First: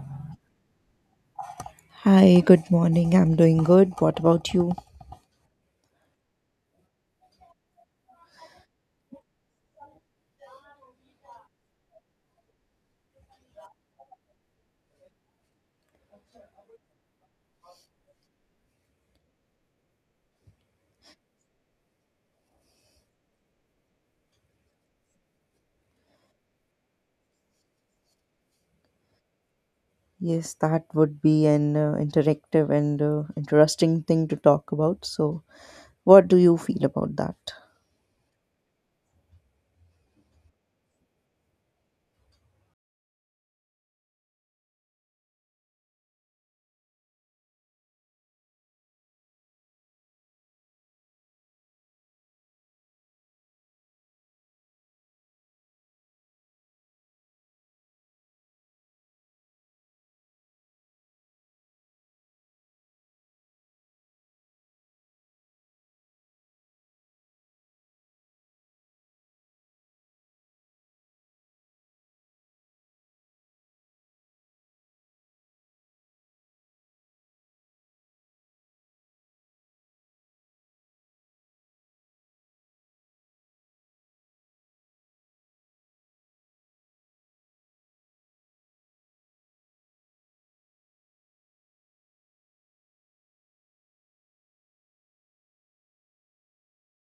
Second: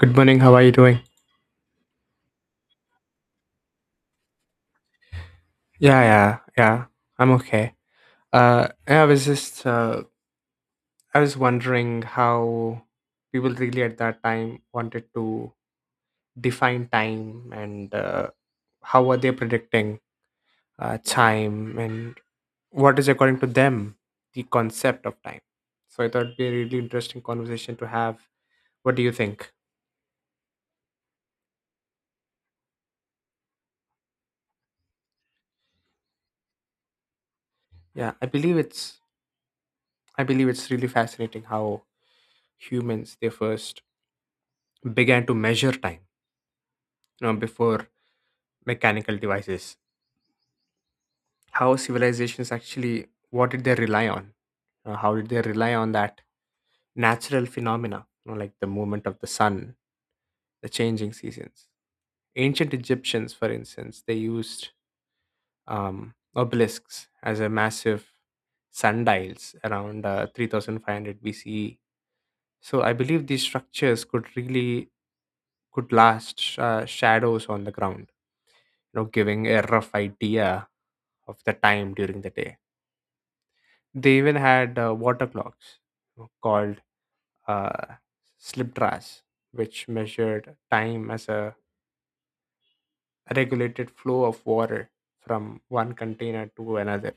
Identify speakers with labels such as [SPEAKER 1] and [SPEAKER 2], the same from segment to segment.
[SPEAKER 1] Good morning. How are you doing?
[SPEAKER 2] Hi, good morning. I'm doing good. What about you?
[SPEAKER 1] Yeah, yeah, yeah. I'm okay. Yeah, I was just, I was wondering how people really at that time wanted to define time, and how were they predicting time, and what is, according to them, the concept of time. So I thought it'd be a really interesting conversation to have. What do you think?
[SPEAKER 2] Yes, that would be an interactive and interesting thing to talk about. So, what do you feel about that?
[SPEAKER 1] Yeah, I believe it's really fascinating how humans, they first began to measure time, before mechanical devices. How civilizations actually, what did they rely on? How did they rely on that natural phenomena, you know, like the movement of the sun, the changing seasons. Ancient Egyptians, for instance, they used um, obelisks as a massive sundials around 3500 BCE. So I believe these structures could really, could last shadows on the ground, you know, giving a rough idea of the time during the day. They even had water clocks called uh, slip, which measured time as a regulated flow of water from one container to another.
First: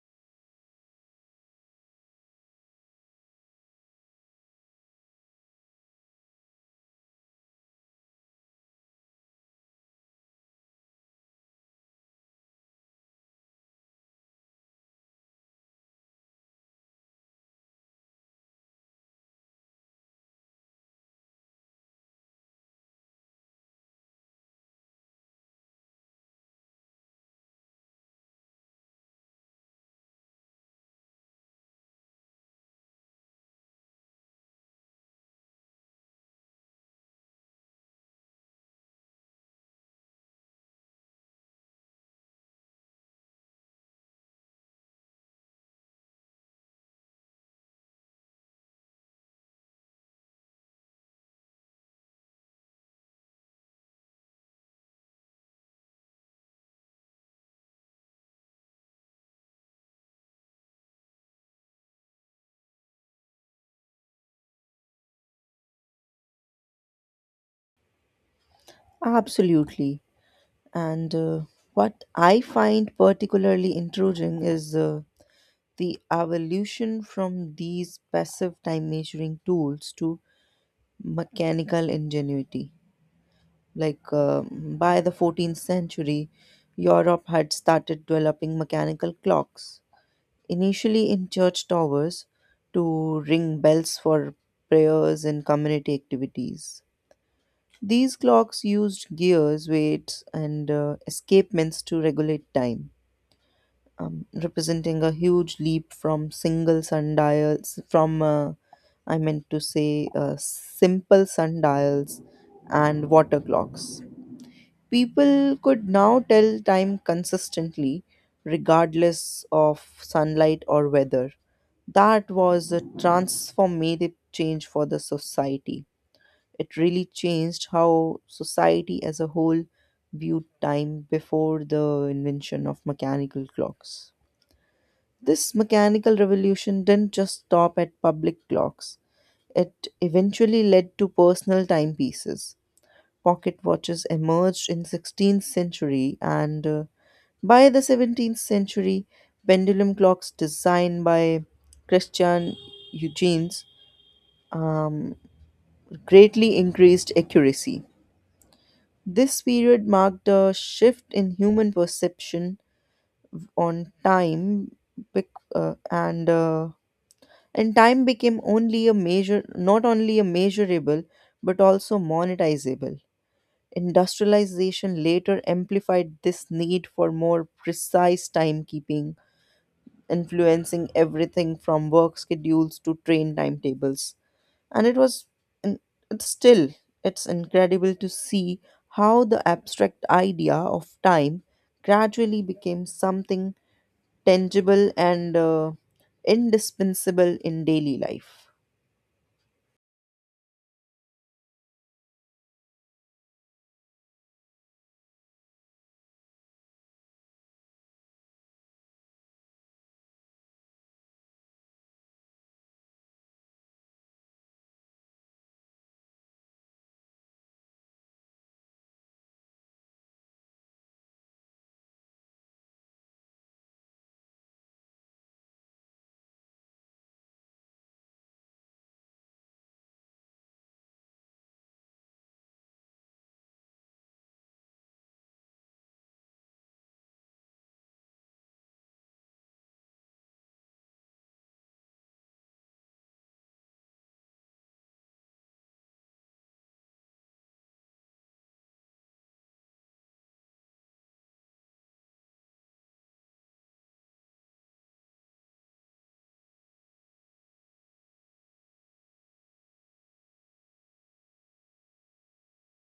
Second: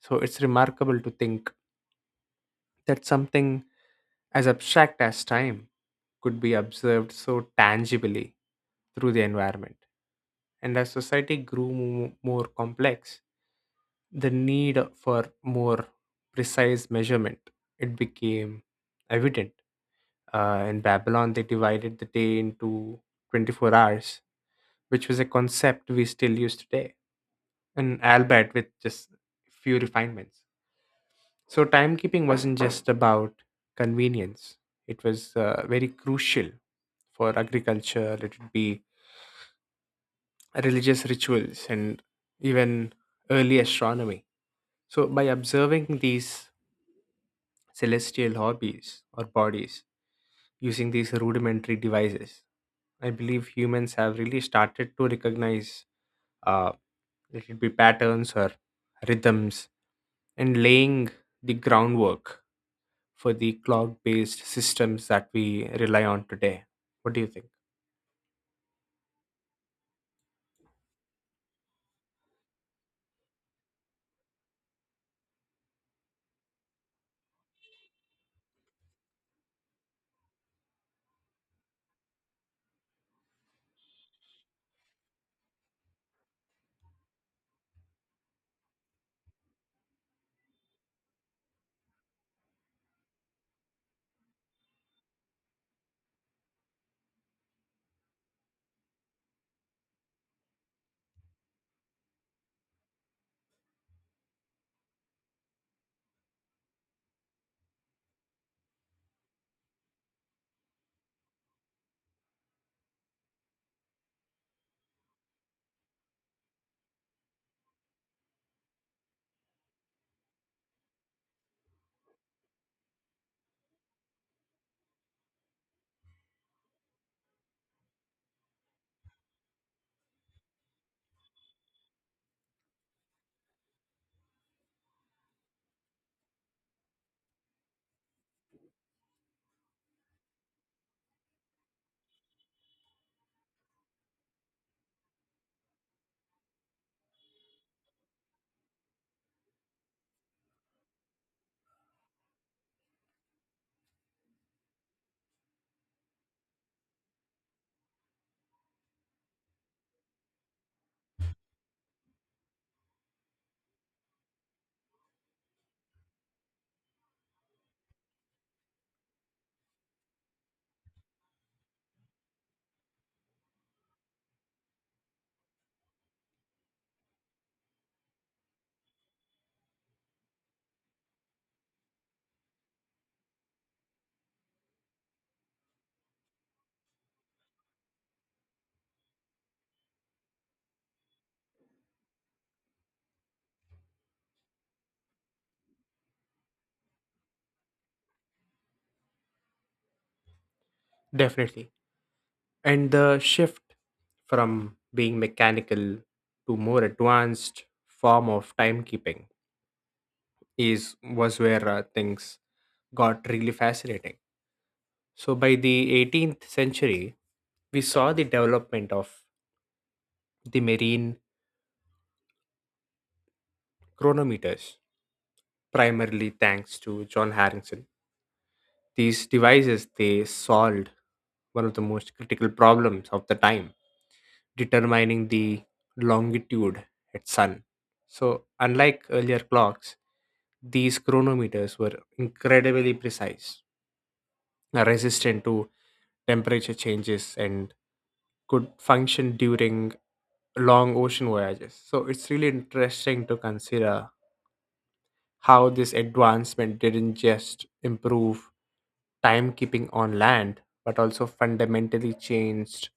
[SPEAKER 1] So it's remarkable to think that something as abstract as time could be observed so tangibly through the environment. And as society grew more complex, the need for more precise measurement, it became evident. In Babylon, they divided the day into 24 hours, which was a concept we still use today, and albeit with just few refinements. So, timekeeping wasn't just about convenience, it was very crucial for agriculture, let it be religious rituals, and even early astronomy. So, by observing these celestial hobbies or bodies using these rudimentary devices, I believe humans have really started to recognize, uh, let it be patterns or rhythms, and laying the groundwork for the cloud based systems that we rely on today. What do you think?
[SPEAKER 2] Absolutely. And what I find particularly intriguing is the evolution from these passive time measuring tools to mechanical ingenuity. Like um by the 14th century, Europe had started developing mechanical clocks initially in church towers to ring bells for prayers and community activities. These clocks used gears, weights, and escapements to regulate time, representing a huge leap from single sundials, from I meant to say simple sundials and water clocks. People could now tell time consistently, regardless of sunlight or weather. That was a transformative change for the society. It really changed how society as a whole viewed time before the invention of mechanical clocks. This mechanical revolution didn't just stop at public clocks, it eventually led to personal timepieces. Pocket watches emerged in 16th century, and by the 17th century pendulum clocks designed by Christian Huygens um, greatly increased accuracy. This period marked a shift in human perception on time, bec- uh, and uh, and time became not only a measurable, but also monetizable. Industrialization later amplified this need for more precise timekeeping, influencing everything from work schedules to train timetables. And it was and it's still it's incredible to see how the abstract idea of time gradually became something tangible and indispensable in daily life.
[SPEAKER 1] Definitely. And the shift from being mechanical to more advanced form of timekeeping is was where things got really fascinating. So by the 18th century, we saw the development of the marine chronometers primarily thanks to John Harrington. These devices, they solved one of the most critical problems of the time, determining the longitude at sun. So, unlike earlier clocks, these chronometers were incredibly precise, resistant to temperature changes, and could function during long ocean voyages. So it's really interesting to consider how this advancement didn't just improve timekeeping on land, but also fundamentally changed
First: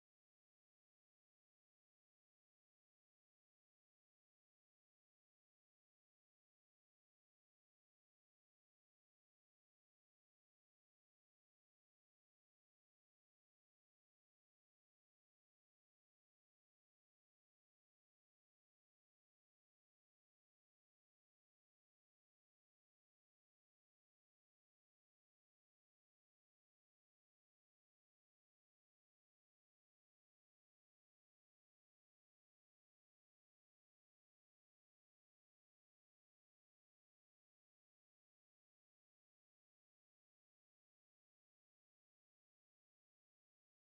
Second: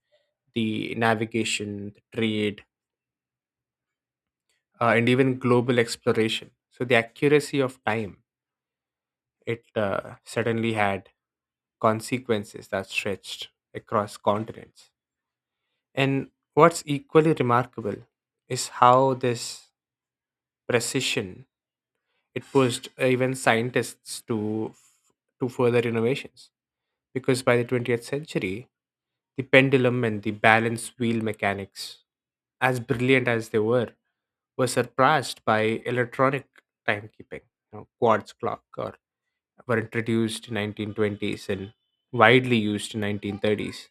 [SPEAKER 1] the navigation, the trade, and even global exploration. So the accuracy of time, it certainly had consequences that stretched across continents. And what's equally remarkable is how this precision, it pushed even scientists to further innovations, because by the 20th century, the pendulum and the balance wheel mechanics, as brilliant as they were surpassed by electronic timekeeping. You know, quartz clock or were introduced in 1920s and widely used in 1930s,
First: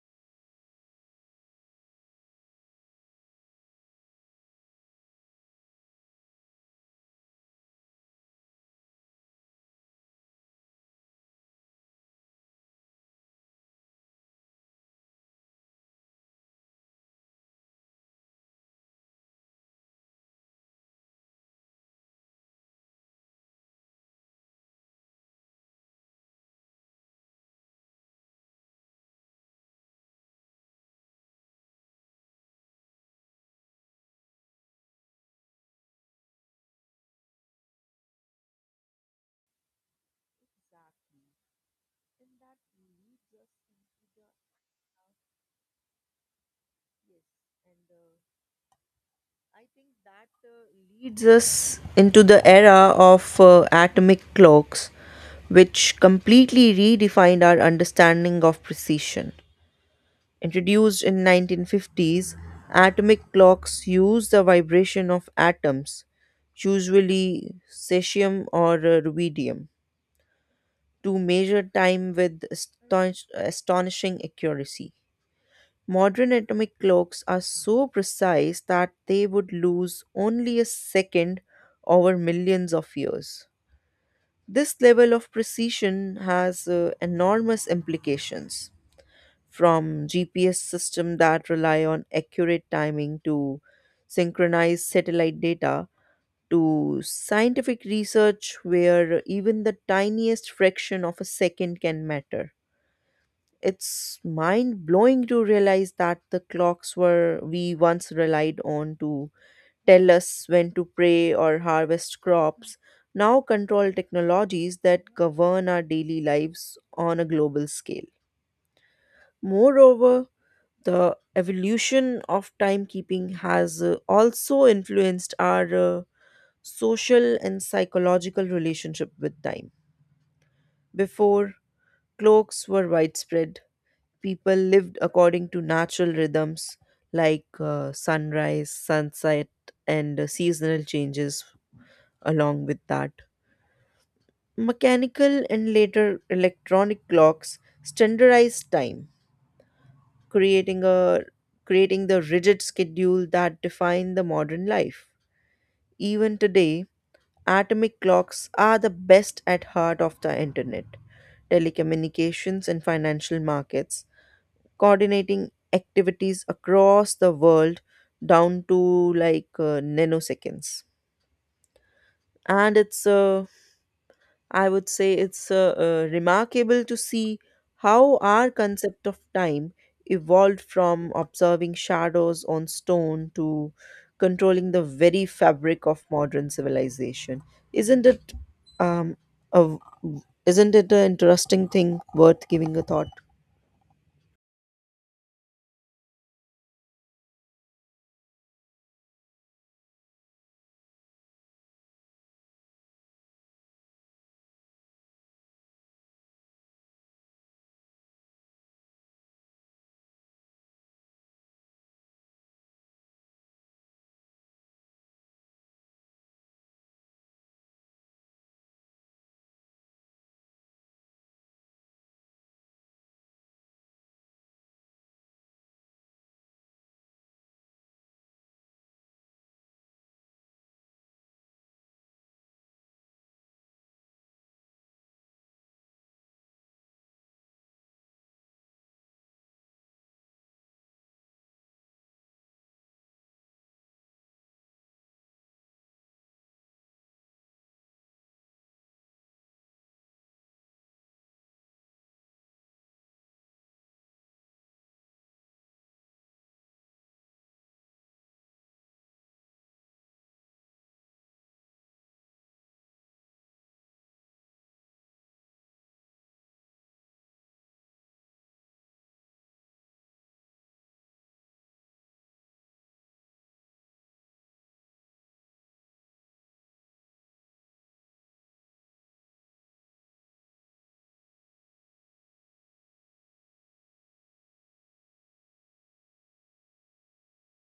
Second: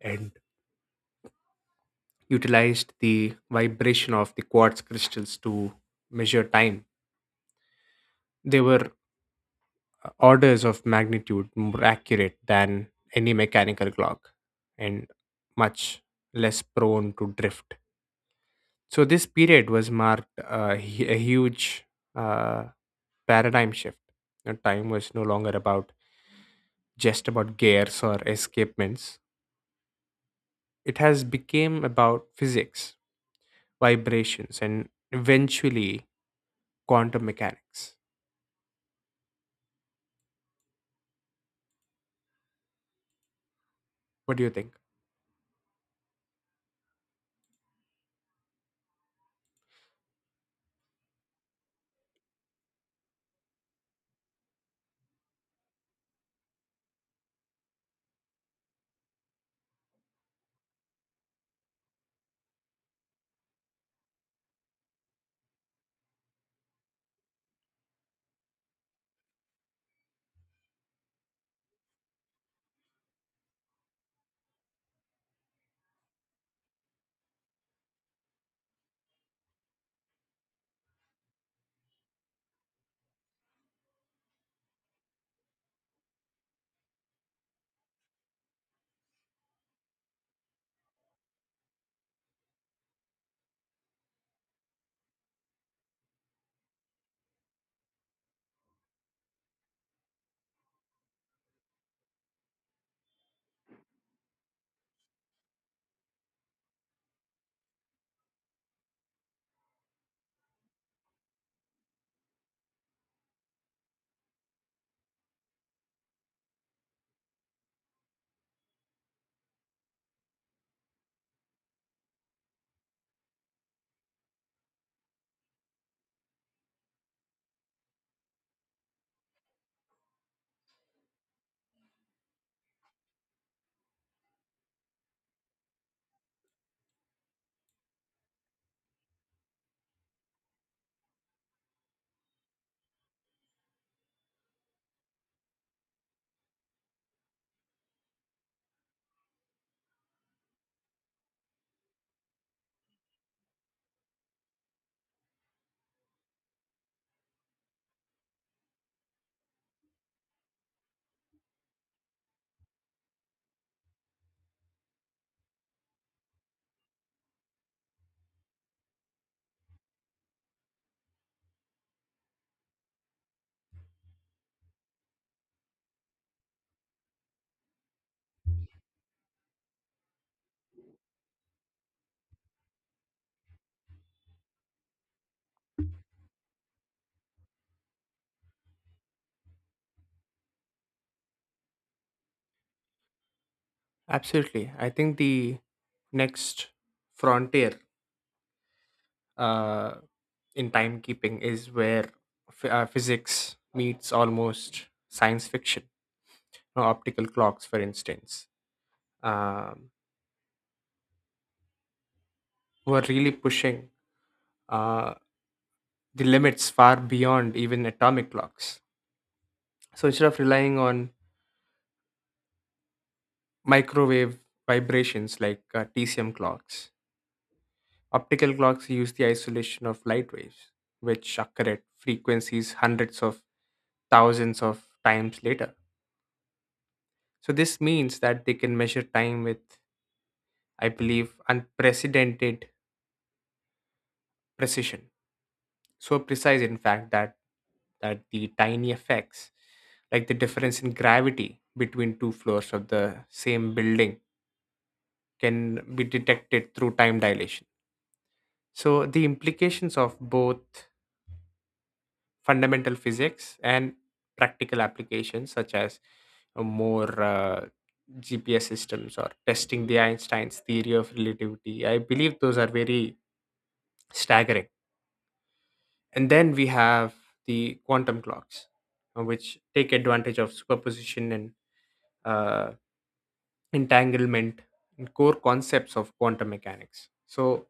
[SPEAKER 1] and utilized the vibration of the quartz crystals to measure time. They were orders of magnitude more accurate than any mechanical clock, and much less prone to drift. So this period was marked a huge uh, paradigm shift. You know, time was no longer about, just about, gears or escapements. It has become about physics, vibrations, and eventually quantum mechanics. What do you think?
[SPEAKER 2] And I think that leads us into the era of atomic clocks, which completely redefined our understanding of precision. Introduced in 1950s, atomic clocks use the vibration of atoms, usually cesium or rubidium, to measure time with astonishing accuracy. Modern atomic clocks are so precise that they would lose only a second over millions of years. This level of precision has enormous implications, from GPS system that rely on accurate timing to synchronize satellite data to scientific research where even the tiniest fraction of a second can matter. It's mind blowing to realize that the clocks were we once relied on to tell us when to pray or harvest crops now control technologies that govern our daily lives on a global scale. Moreover, the evolution of timekeeping has also influenced our social and psychological relationship with time. Before, clocks were widespread, people lived according to natural rhythms like sunrise, sunset, and seasonal changes along with that. Mechanical and later electronic clocks standardized time, creating a creating the rigid schedule that define the modern life. Even today, atomic clocks are the best at heart of the internet, telecommunications and financial markets, coordinating activities across the world down to nanoseconds. And it's a I would say it's remarkable to see how our concept of time evolved from observing shadows on stone to controlling the very fabric of modern civilization. Isn't it um, a, isn't it an interesting thing worth giving a thought?
[SPEAKER 1] Absolutely. I think the next frontier uh, in timekeeping is where physics meets almost science fiction. Optical clocks, for instance, um, who are really pushing uh, the limits far beyond even atomic clocks. So instead of relying on microwave vibrations like TCM clocks, optical clocks use the isolation of light waves, which occur at frequencies hundreds of thousands of times later. So this means that they can measure time with, I believe, unprecedented precision. So precise, in fact, that the tiny effects, like the difference in gravity between two floors of the same building, can be detected through time dilation. So the implications of both fundamental physics and practical applications, such as more GPS systems or testing the Einstein's theory of relativity, I believe those are very staggering. And then we have the quantum clocks, which take advantage of superposition and uh, entanglement and core concepts of quantum mechanics. So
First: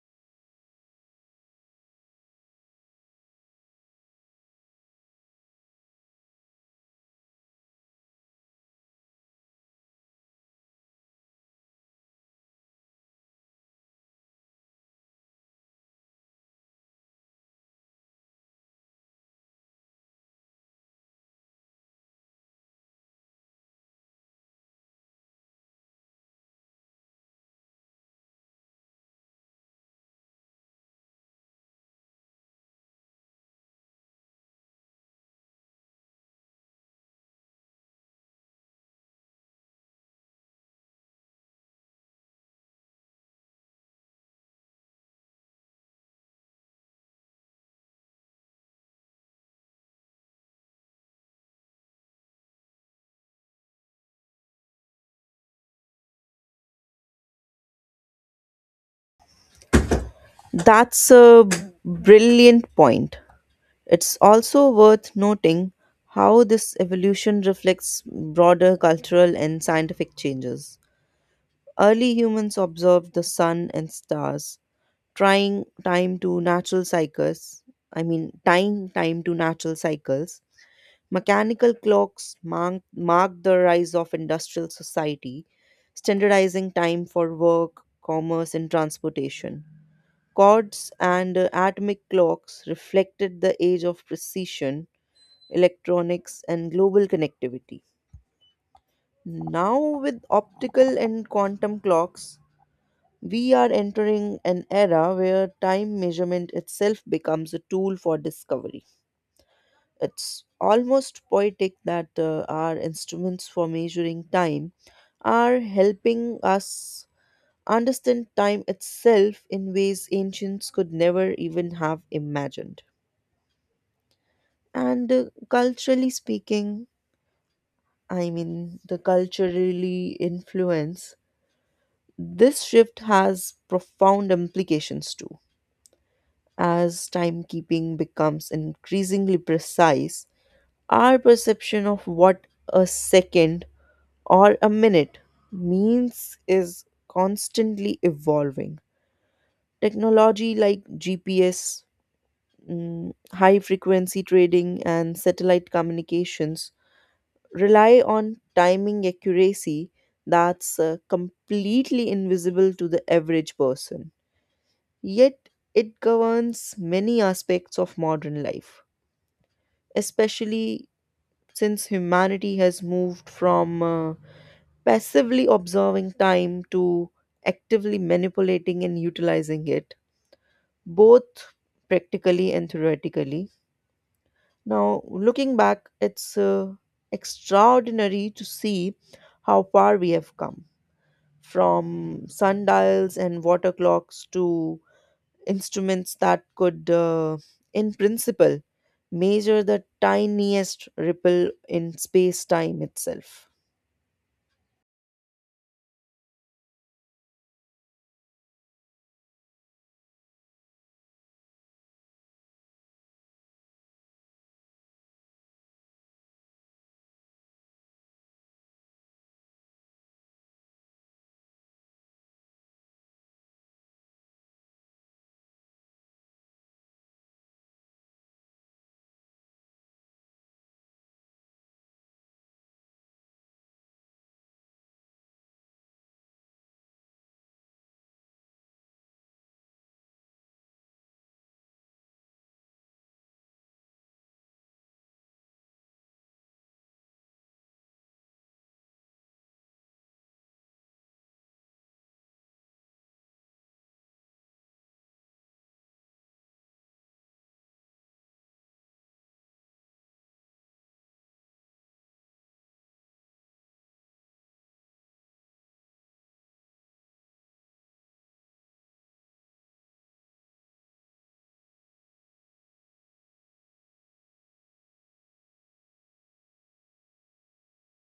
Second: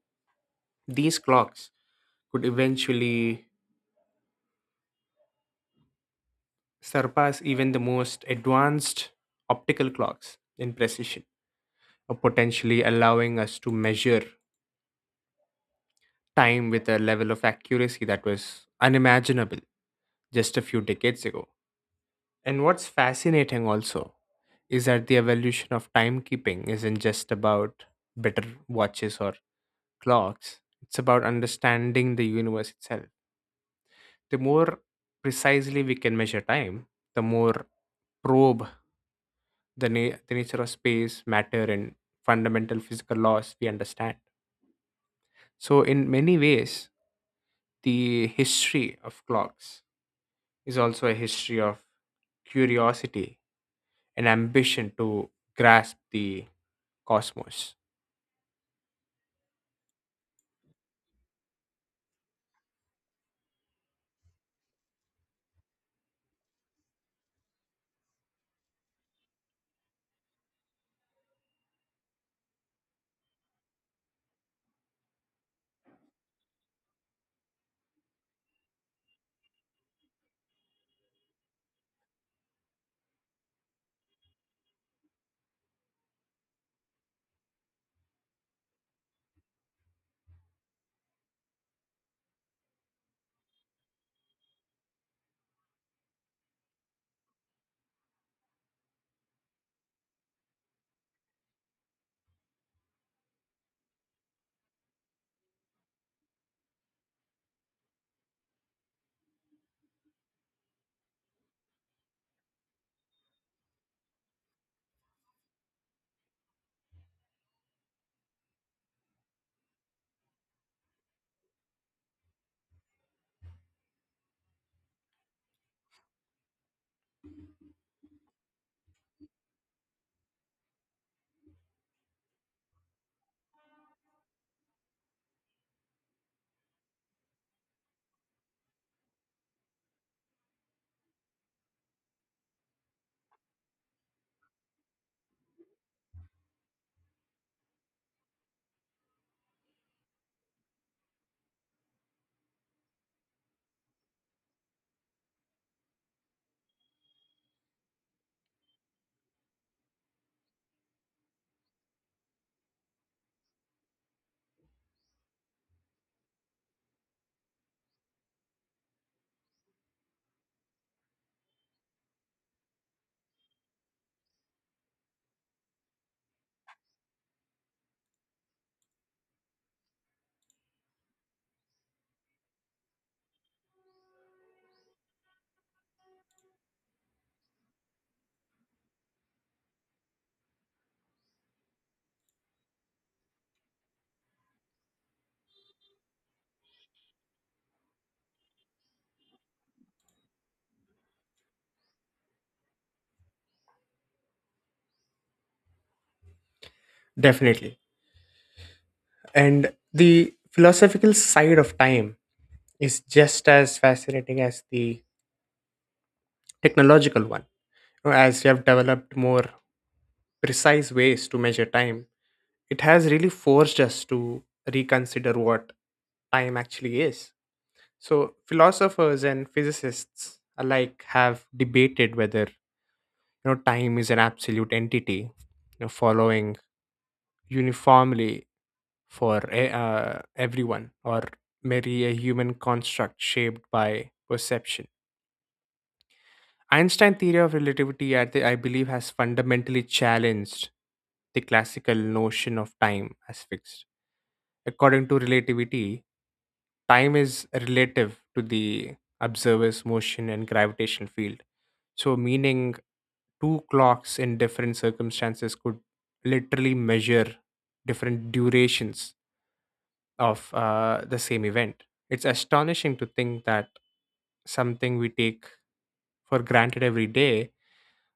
[SPEAKER 1] these clocks could eventually surpass even the most advanced optical clocks in precision, or potentially allowing us to measure time with a level of accuracy that was unimaginable just a few decades ago. And what's fascinating also is that the evolution of timekeeping isn't just about better watches or clocks, it's about understanding the universe itself. The more precisely we can measure time, the more probe the, the nature of space, matter, and fundamental physical laws we understand. So, in many ways, the history of clocks is also a history of curiosity, an ambition to grasp the cosmos.
[SPEAKER 2] That's a brilliant point. It's also worth noting how this evolution reflects broader cultural and scientific changes. Early humans observed the sun and stars, trying time to natural cycles. I mean, tying time to natural cycles. Mechanical clocks marked the rise of industrial society, standardizing time for work, commerce, and transportation. Cords and atomic clocks reflected the age of precision, electronics, and global connectivity. Now, with optical and quantum clocks, we are entering an era where time measurement itself becomes a tool for discovery. It's almost poetic that our instruments for measuring time are helping us understand time itself in ways ancients could never even have imagined. And culturally speaking, I mean, the culturally influence, this shift has profound implications too. As timekeeping becomes increasingly precise, our perception of what a second or a minute means is constantly evolving. Technology like GPS, mm, high frequency trading, and satellite communications rely on timing accuracy that's completely invisible to the average person. Yet, it governs many aspects of modern life, especially since humanity has moved from passively observing time to actively manipulating and utilizing it, both practically and theoretically. Now, looking back, it's extraordinary to see how far we have come from sundials and water clocks to instruments that could, in principle, measure the tiniest ripple in space time itself.
[SPEAKER 1] Definitely. And the philosophical side of time is just as fascinating as the technological one. You know, as we have developed more precise ways to measure time, it has really forced us to reconsider what time actually is. So, philosophers and physicists alike have debated whether, you know, time is an absolute entity, you know, following uniformly for everyone, or merely a human construct shaped by perception. Einstein's theory of relativity, I, I believe, has fundamentally challenged the classical notion of time as fixed. According to relativity, time is relative to the observer's motion and gravitational field. So, meaning two clocks in different circumstances could literally measure different durations of the same event. It's astonishing to think that something we take for granted every day,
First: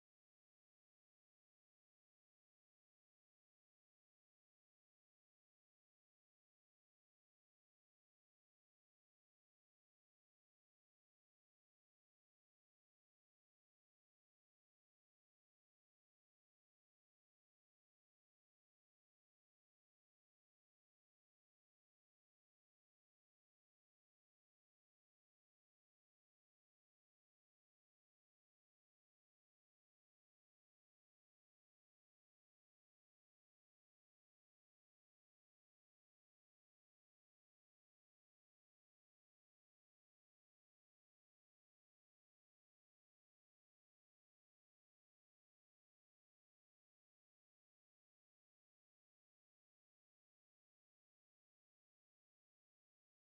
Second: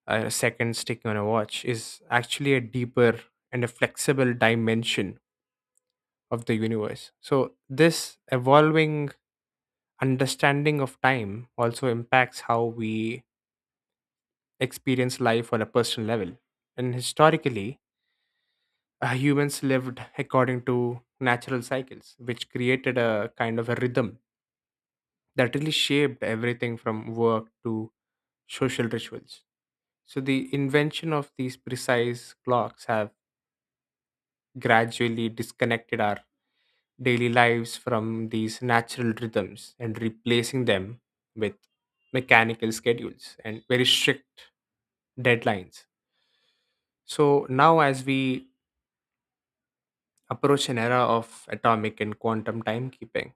[SPEAKER 1] a second sticking on a watch, is actually a deeper and a flexible dimension of the universe. So, this evolving understanding of time also impacts how we experience life on a personal level. And historically, humans lived according to natural cycles, which created a kind of a rhythm that really shaped everything from work to social rituals. So the invention of these precise clocks have gradually disconnected our daily lives from these natural rhythms, and replacing them with mechanical schedules and very strict deadlines. So now, as we approach an era of atomic and quantum timekeeping,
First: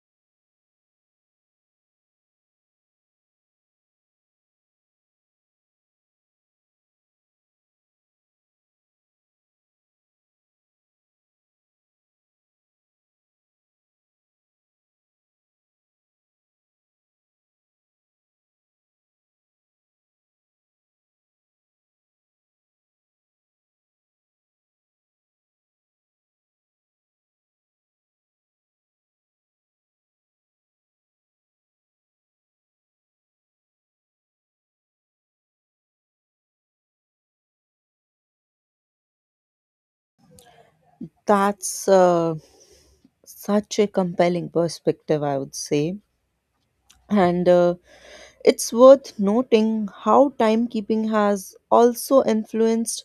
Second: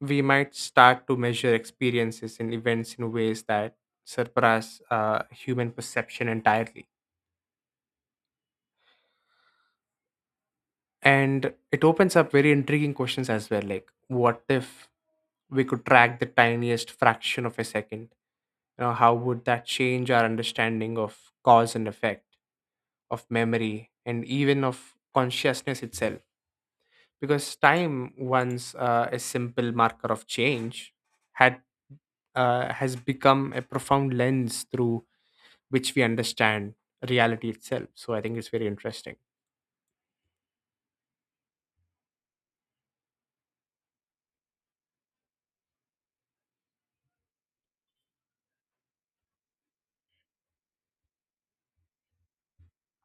[SPEAKER 1] we might start to measure experiences and events in ways that surpass human perception entirely. And it opens up very intriguing questions as well, like what if we could track the tiniest fraction of a second? You know, how would that change our understanding of cause and effect, of memory, and even of consciousness itself? Because time, once a simple marker of change, had has become a profound lens through which we understand reality itself. So I think it's very interesting.
[SPEAKER 2] That's such a compelling perspective, I would say. And it's worth noting how timekeeping has also influenced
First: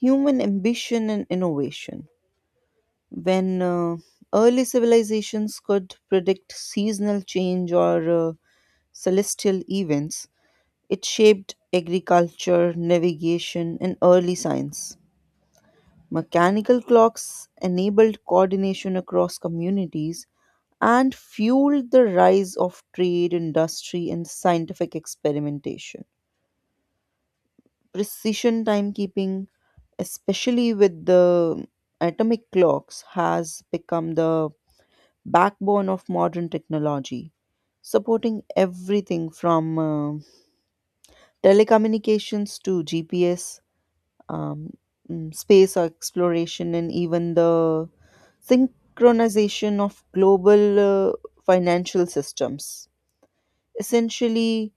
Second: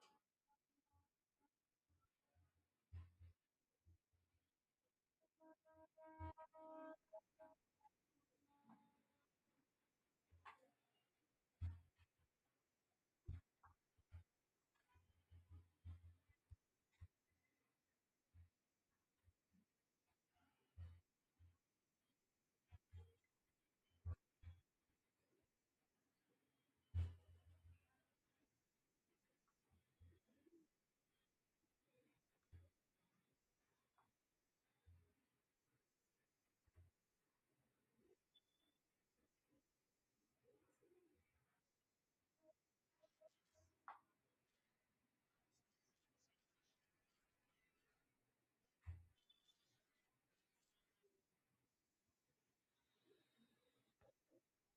[SPEAKER 2] human ambition and innovation. When early civilizations could predict seasonal change or celestial events, it shaped agriculture, navigation, and early science. Mechanical clocks enabled coordination across communities and fueled the rise of trade, industry, and scientific experimentation. Precision timekeeping, especially with the atomic clocks, has become the backbone of modern technology, supporting everything from telecommunications to GPS, um, space exploration, and even the synchronization of global uh, financial systems. Essentially,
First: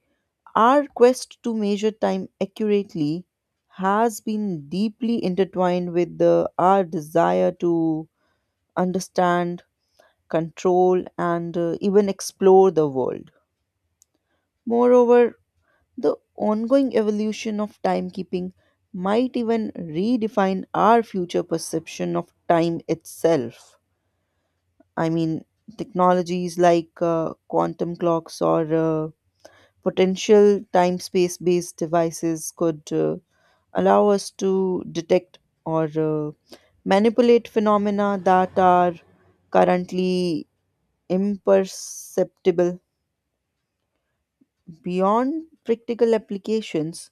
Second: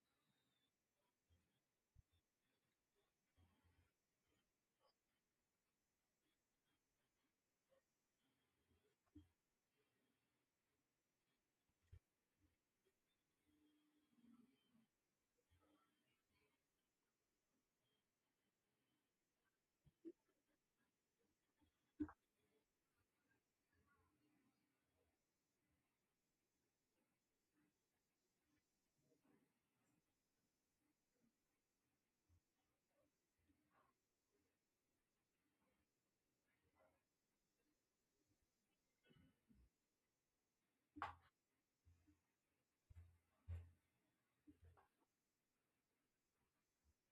[SPEAKER 2] our quest to measure time accurately has been deeply intertwined with our desire to understand, control, and even explore the world. Moreover, the ongoing evolution of timekeeping might even redefine our future perception of time itself. I mean, technologies like quantum clocks or potential time space based devices could allow us to detect or manipulate phenomena that are currently imperceptible beyond practical applications.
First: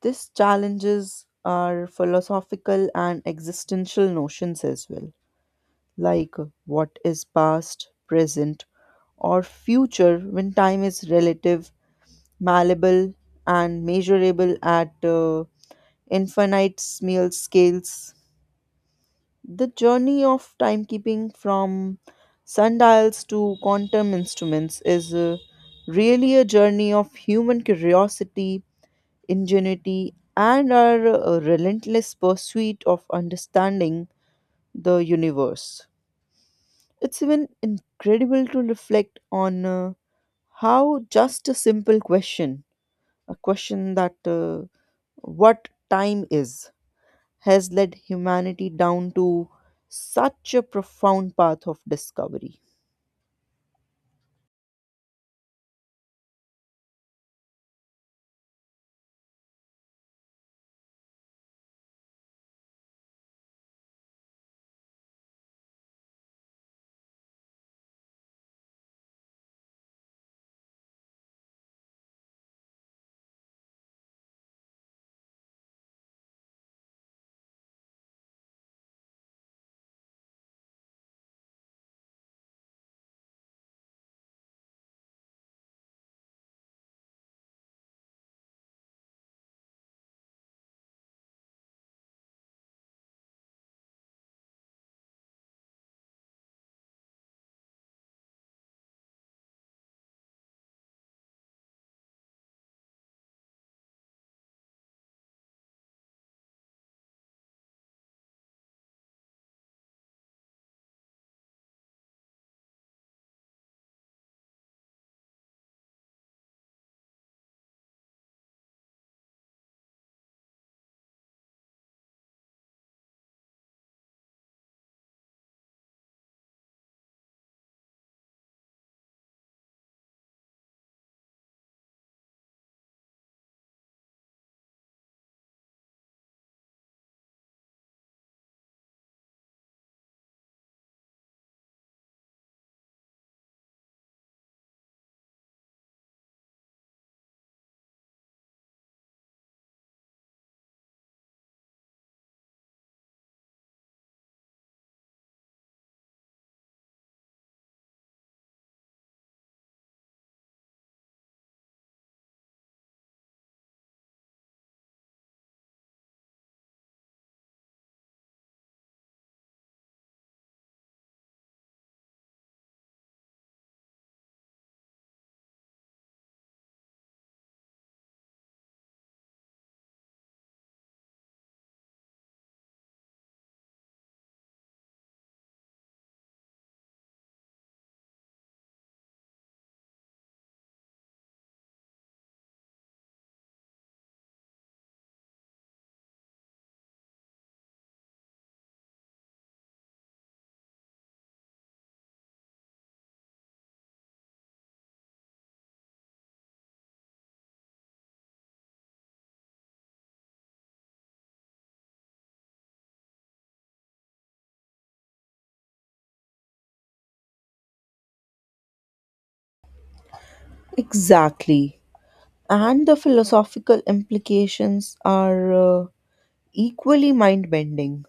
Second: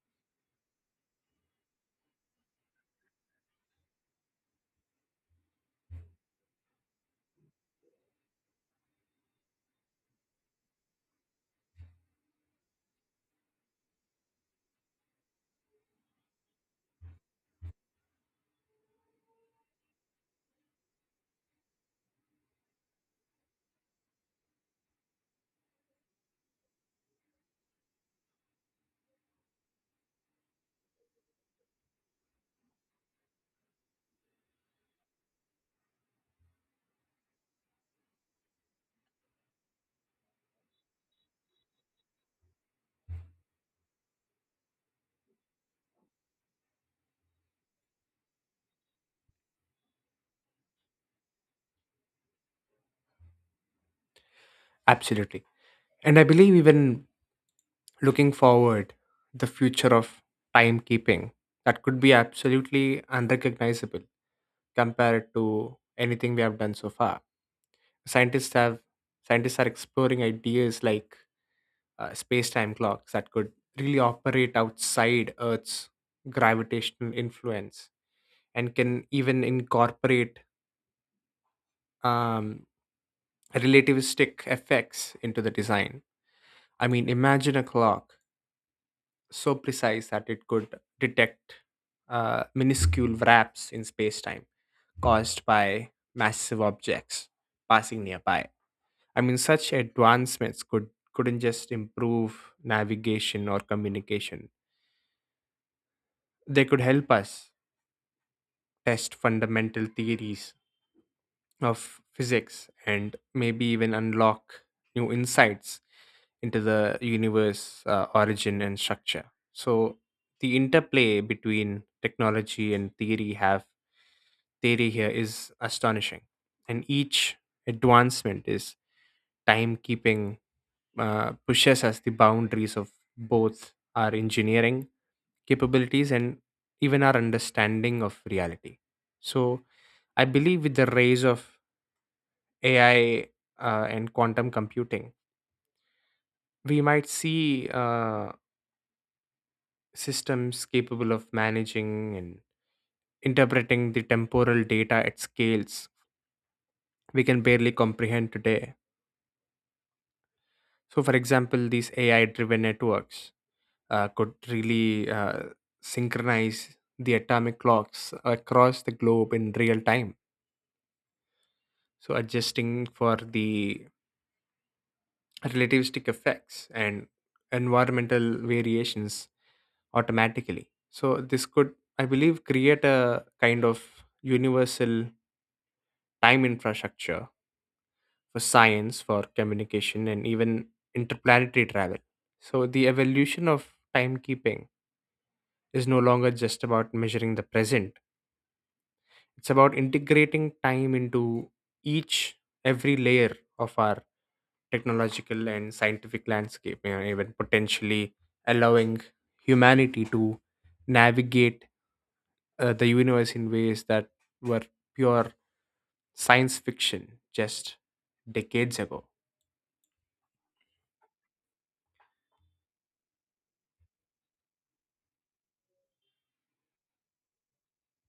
[SPEAKER 2] This challenges our philosophical and existential notions as well, like what is past, present, or future when time is relative, malleable, and measurable at infinite small scales. The journey of timekeeping from sundials to quantum instruments is really a journey of human curiosity, ingenuity, and our relentless pursuit of understanding the universe. It's even incredible to reflect on how just a simple question, a question that what time is, has led humanity down to such a profound path of discovery.
[SPEAKER 1] Absolutely. And I believe, even looking forward, the future of timekeeping, that could be absolutely unrecognizable compared to anything we have done so far. Scientists have Scientists are exploring ideas like space-time clocks that could really operate outside Earth's gravitational influence, and can even incorporate um, relativistic effects into the design. I mean, imagine a clock so precise that it could detect minuscule wraps in space time caused by massive objects passing nearby. I mean, such advancements could, couldn't just improve navigation or communication, they could help us test fundamental theories of physics and maybe even unlock new insights into the universe, origin and structure. So the interplay between technology and theory here is astonishing. And each advancement is timekeeping, pushes us the boundaries of both our engineering capabilities and even our understanding of reality. So I believe, with the rise of AI and quantum computing, we might see systems capable of managing and interpreting the temporal data at scales we can barely comprehend today. So, for example, these AI driven networks could really synchronize the atomic clocks across the globe in real time. So, adjusting for the relativistic effects and environmental variations automatically. So this could, I believe, create a kind of universal time infrastructure for science, for communication, and even interplanetary travel. So the evolution of timekeeping is no longer just about measuring the present, it's about integrating time into each every layer of our technological and scientific landscape. You know, even potentially allowing humanity to navigate the universe in ways that were pure science fiction just decades ago.
[SPEAKER 2] Exactly. And the philosophical implications are equally mind bending.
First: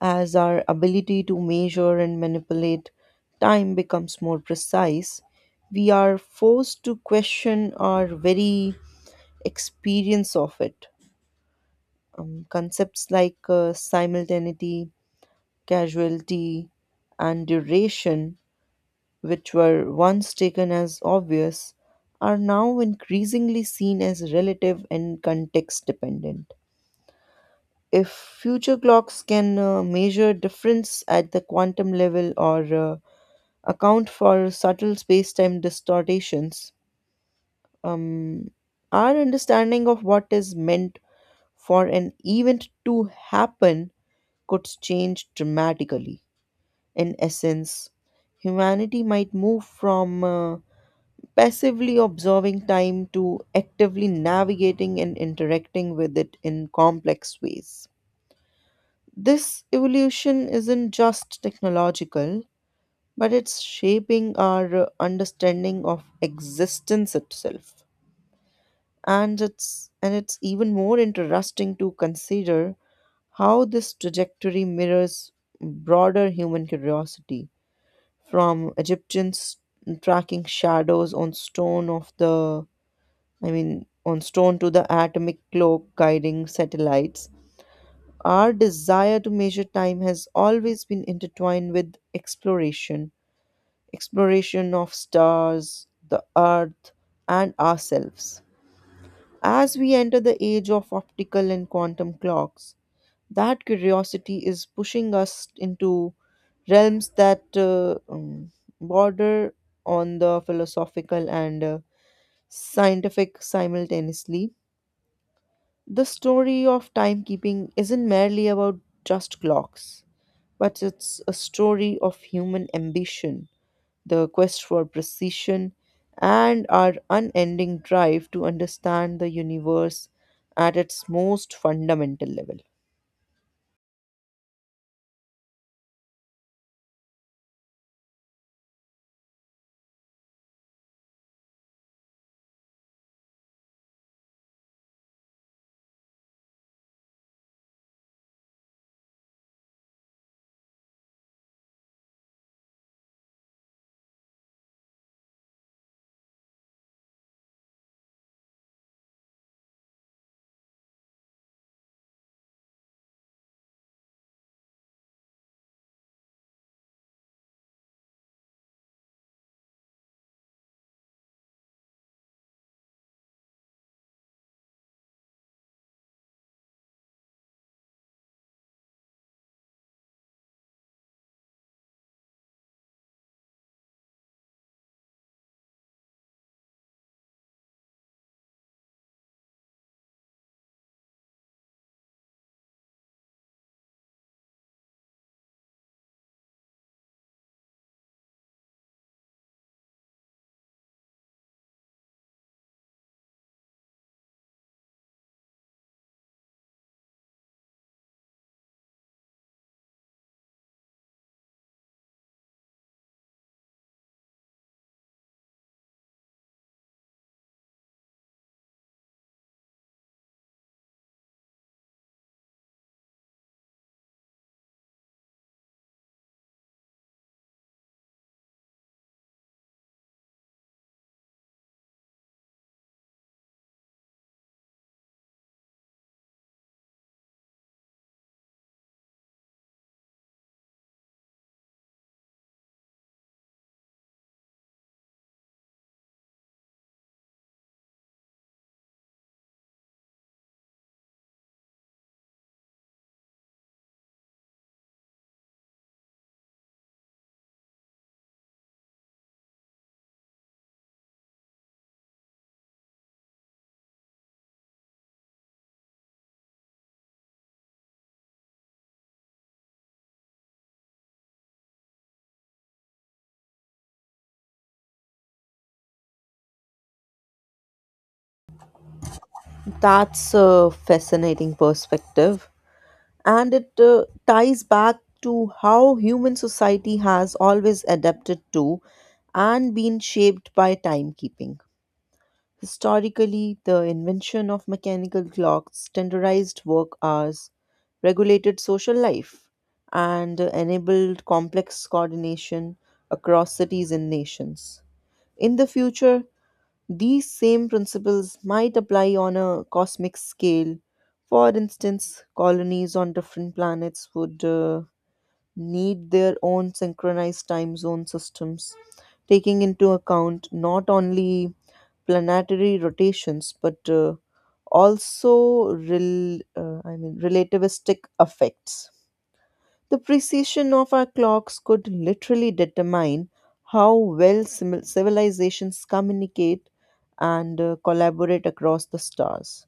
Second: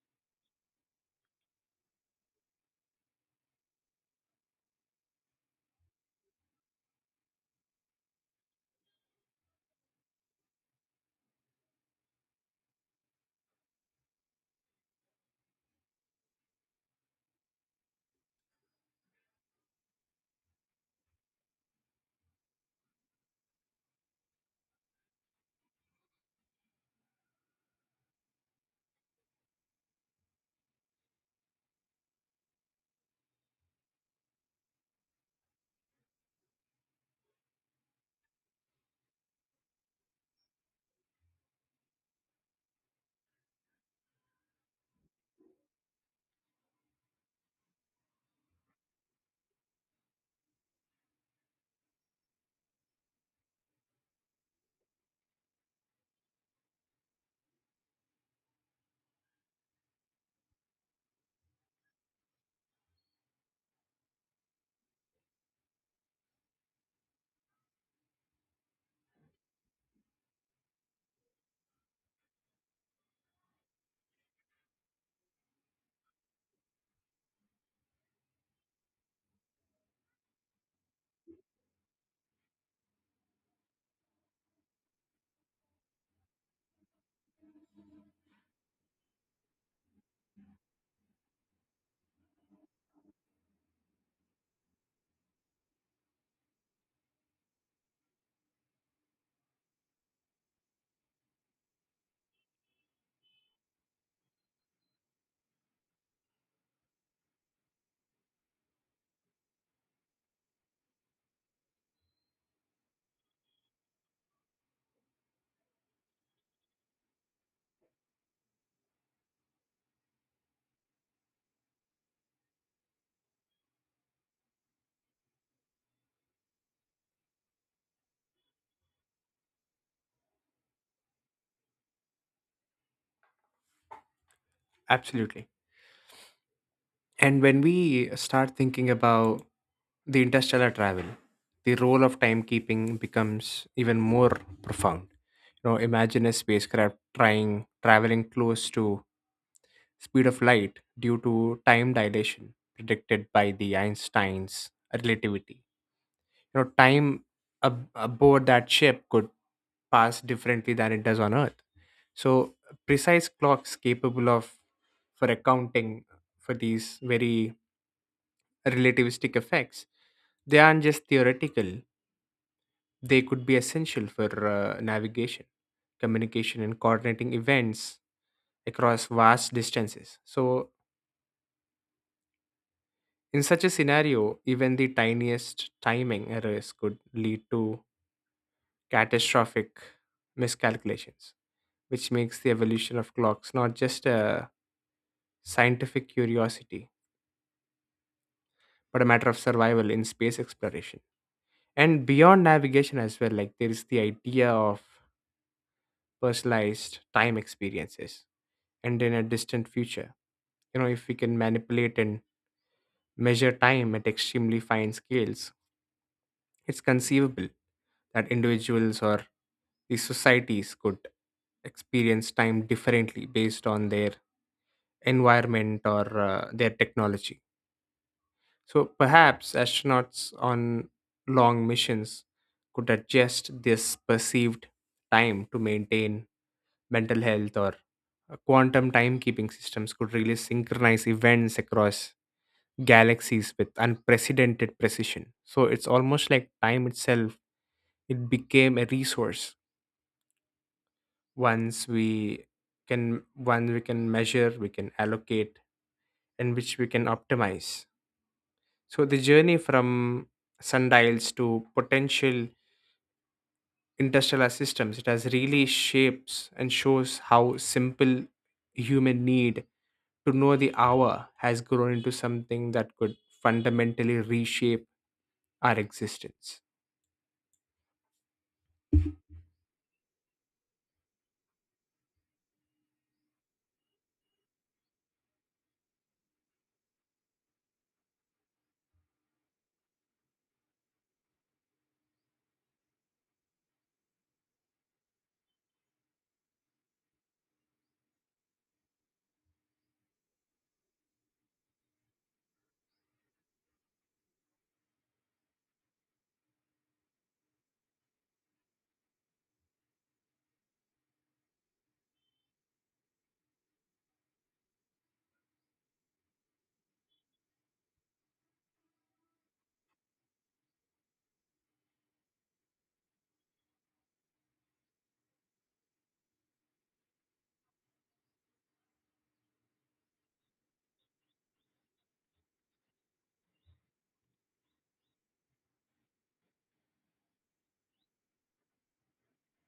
[SPEAKER 2] As our ability to measure and manipulate time becomes more precise, we are forced to question our very experience of it. Concepts like simultaneity, casualty, and duration, which were once taken as obvious, are now increasingly seen as relative and context dependent. If future clocks can measure difference at the quantum level or account for subtle space time distortions, Um, our understanding of what is meant for an event to happen could change dramatically. In essence, humanity might move from passively observing time to actively navigating and interacting with it in complex ways. This evolution isn't just technological, but it's shaping our understanding of existence itself. And it's even more interesting to consider how this trajectory mirrors broader human curiosity, from egyptians tracking shadows on stone of the I mean on stone to the atomic clock guiding satellites. Our desire to measure time has always been intertwined with exploration of stars, the earth, and ourselves. As we enter the age of optical and quantum clocks, that curiosity is pushing us into realms that border on the philosophical and scientific simultaneously. The story of timekeeping isn't merely about just clocks, but it's a story of human ambition, the quest for precision, and our unending drive to understand the universe at its most fundamental level.
[SPEAKER 1] Absolutely. And when we start thinking about the interstellar travel, the role of timekeeping becomes even more profound. You know, imagine a spacecraft trying traveling close to speed of light due to time dilation predicted by the Einstein's relativity. You know, time aboard that ship could pass differently than it does on Earth. So precise clocks capable of for accounting for these very relativistic effects, they aren't just theoretical, they could be essential for navigation, communication, and coordinating events across vast distances. So, in such a scenario, even the tiniest timing errors could lead to catastrophic miscalculations, which makes the evolution of clocks not just a scientific curiosity, but a matter of survival in space exploration. And beyond navigation as well, like there is the idea of personalized time experiences, and in a distant future, you know, if we can manipulate and measure time at extremely fine scales, it's conceivable that individuals or these societies could experience time differently based on their environment or their technology. So perhaps astronauts on long missions could adjust this perceived time to maintain mental health, or quantum timekeeping systems could really synchronize events across galaxies with unprecedented precision. So it's almost like time itself, it became a resource. once we Once we can measure, we can allocate, and which we can optimize. So the journey from sundials to potential interstellar systems, it has really shapes and shows how simple human need to know the hour has grown into something that could fundamentally reshape our existence.
[SPEAKER 2] That's a fascinating perspective, and it ties back to how human society has always adapted to and been shaped by timekeeping. Historically, the invention of mechanical clocks standardized work hours, regulated social life, and enabled complex coordination across cities and nations. In the future, these same principles might apply on a cosmic scale. For instance, colonies on different planets would need their own synchronized time zone systems, taking into account not only planetary rotations, but also relativistic effects. The precision of our clocks could literally determine how well civilizations communicate and collaborate across the stars.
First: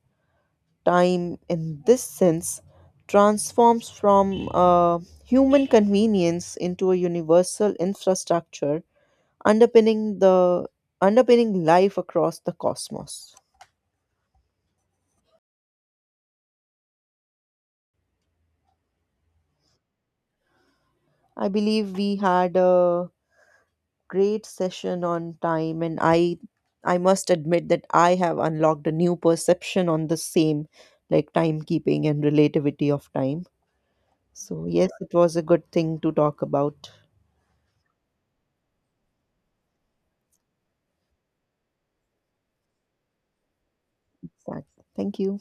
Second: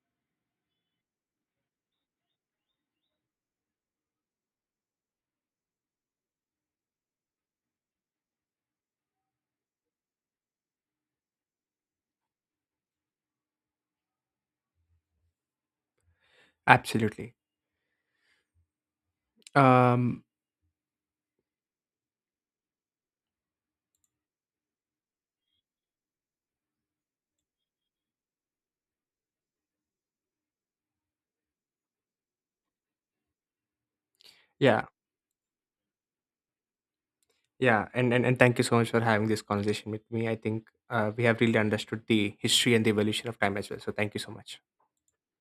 [SPEAKER 2] Time, in this sense, transforms from a human convenience into a universal infrastructure underpinning the underpinning life across the cosmos.
[SPEAKER 1] Absolutely. Um,
[SPEAKER 2] I believe we had a great session on time, and I must admit that I have unlocked a new perception on the same, like timekeeping and relativity of time. So
[SPEAKER 1] yeah,
[SPEAKER 2] yes, it was a good thing to talk about.
[SPEAKER 1] yeah. And thank you so much for having this conversation with me. I think we have really understood the history and the evolution of time as well. So thank you so much.
[SPEAKER 2] Thank Thank you.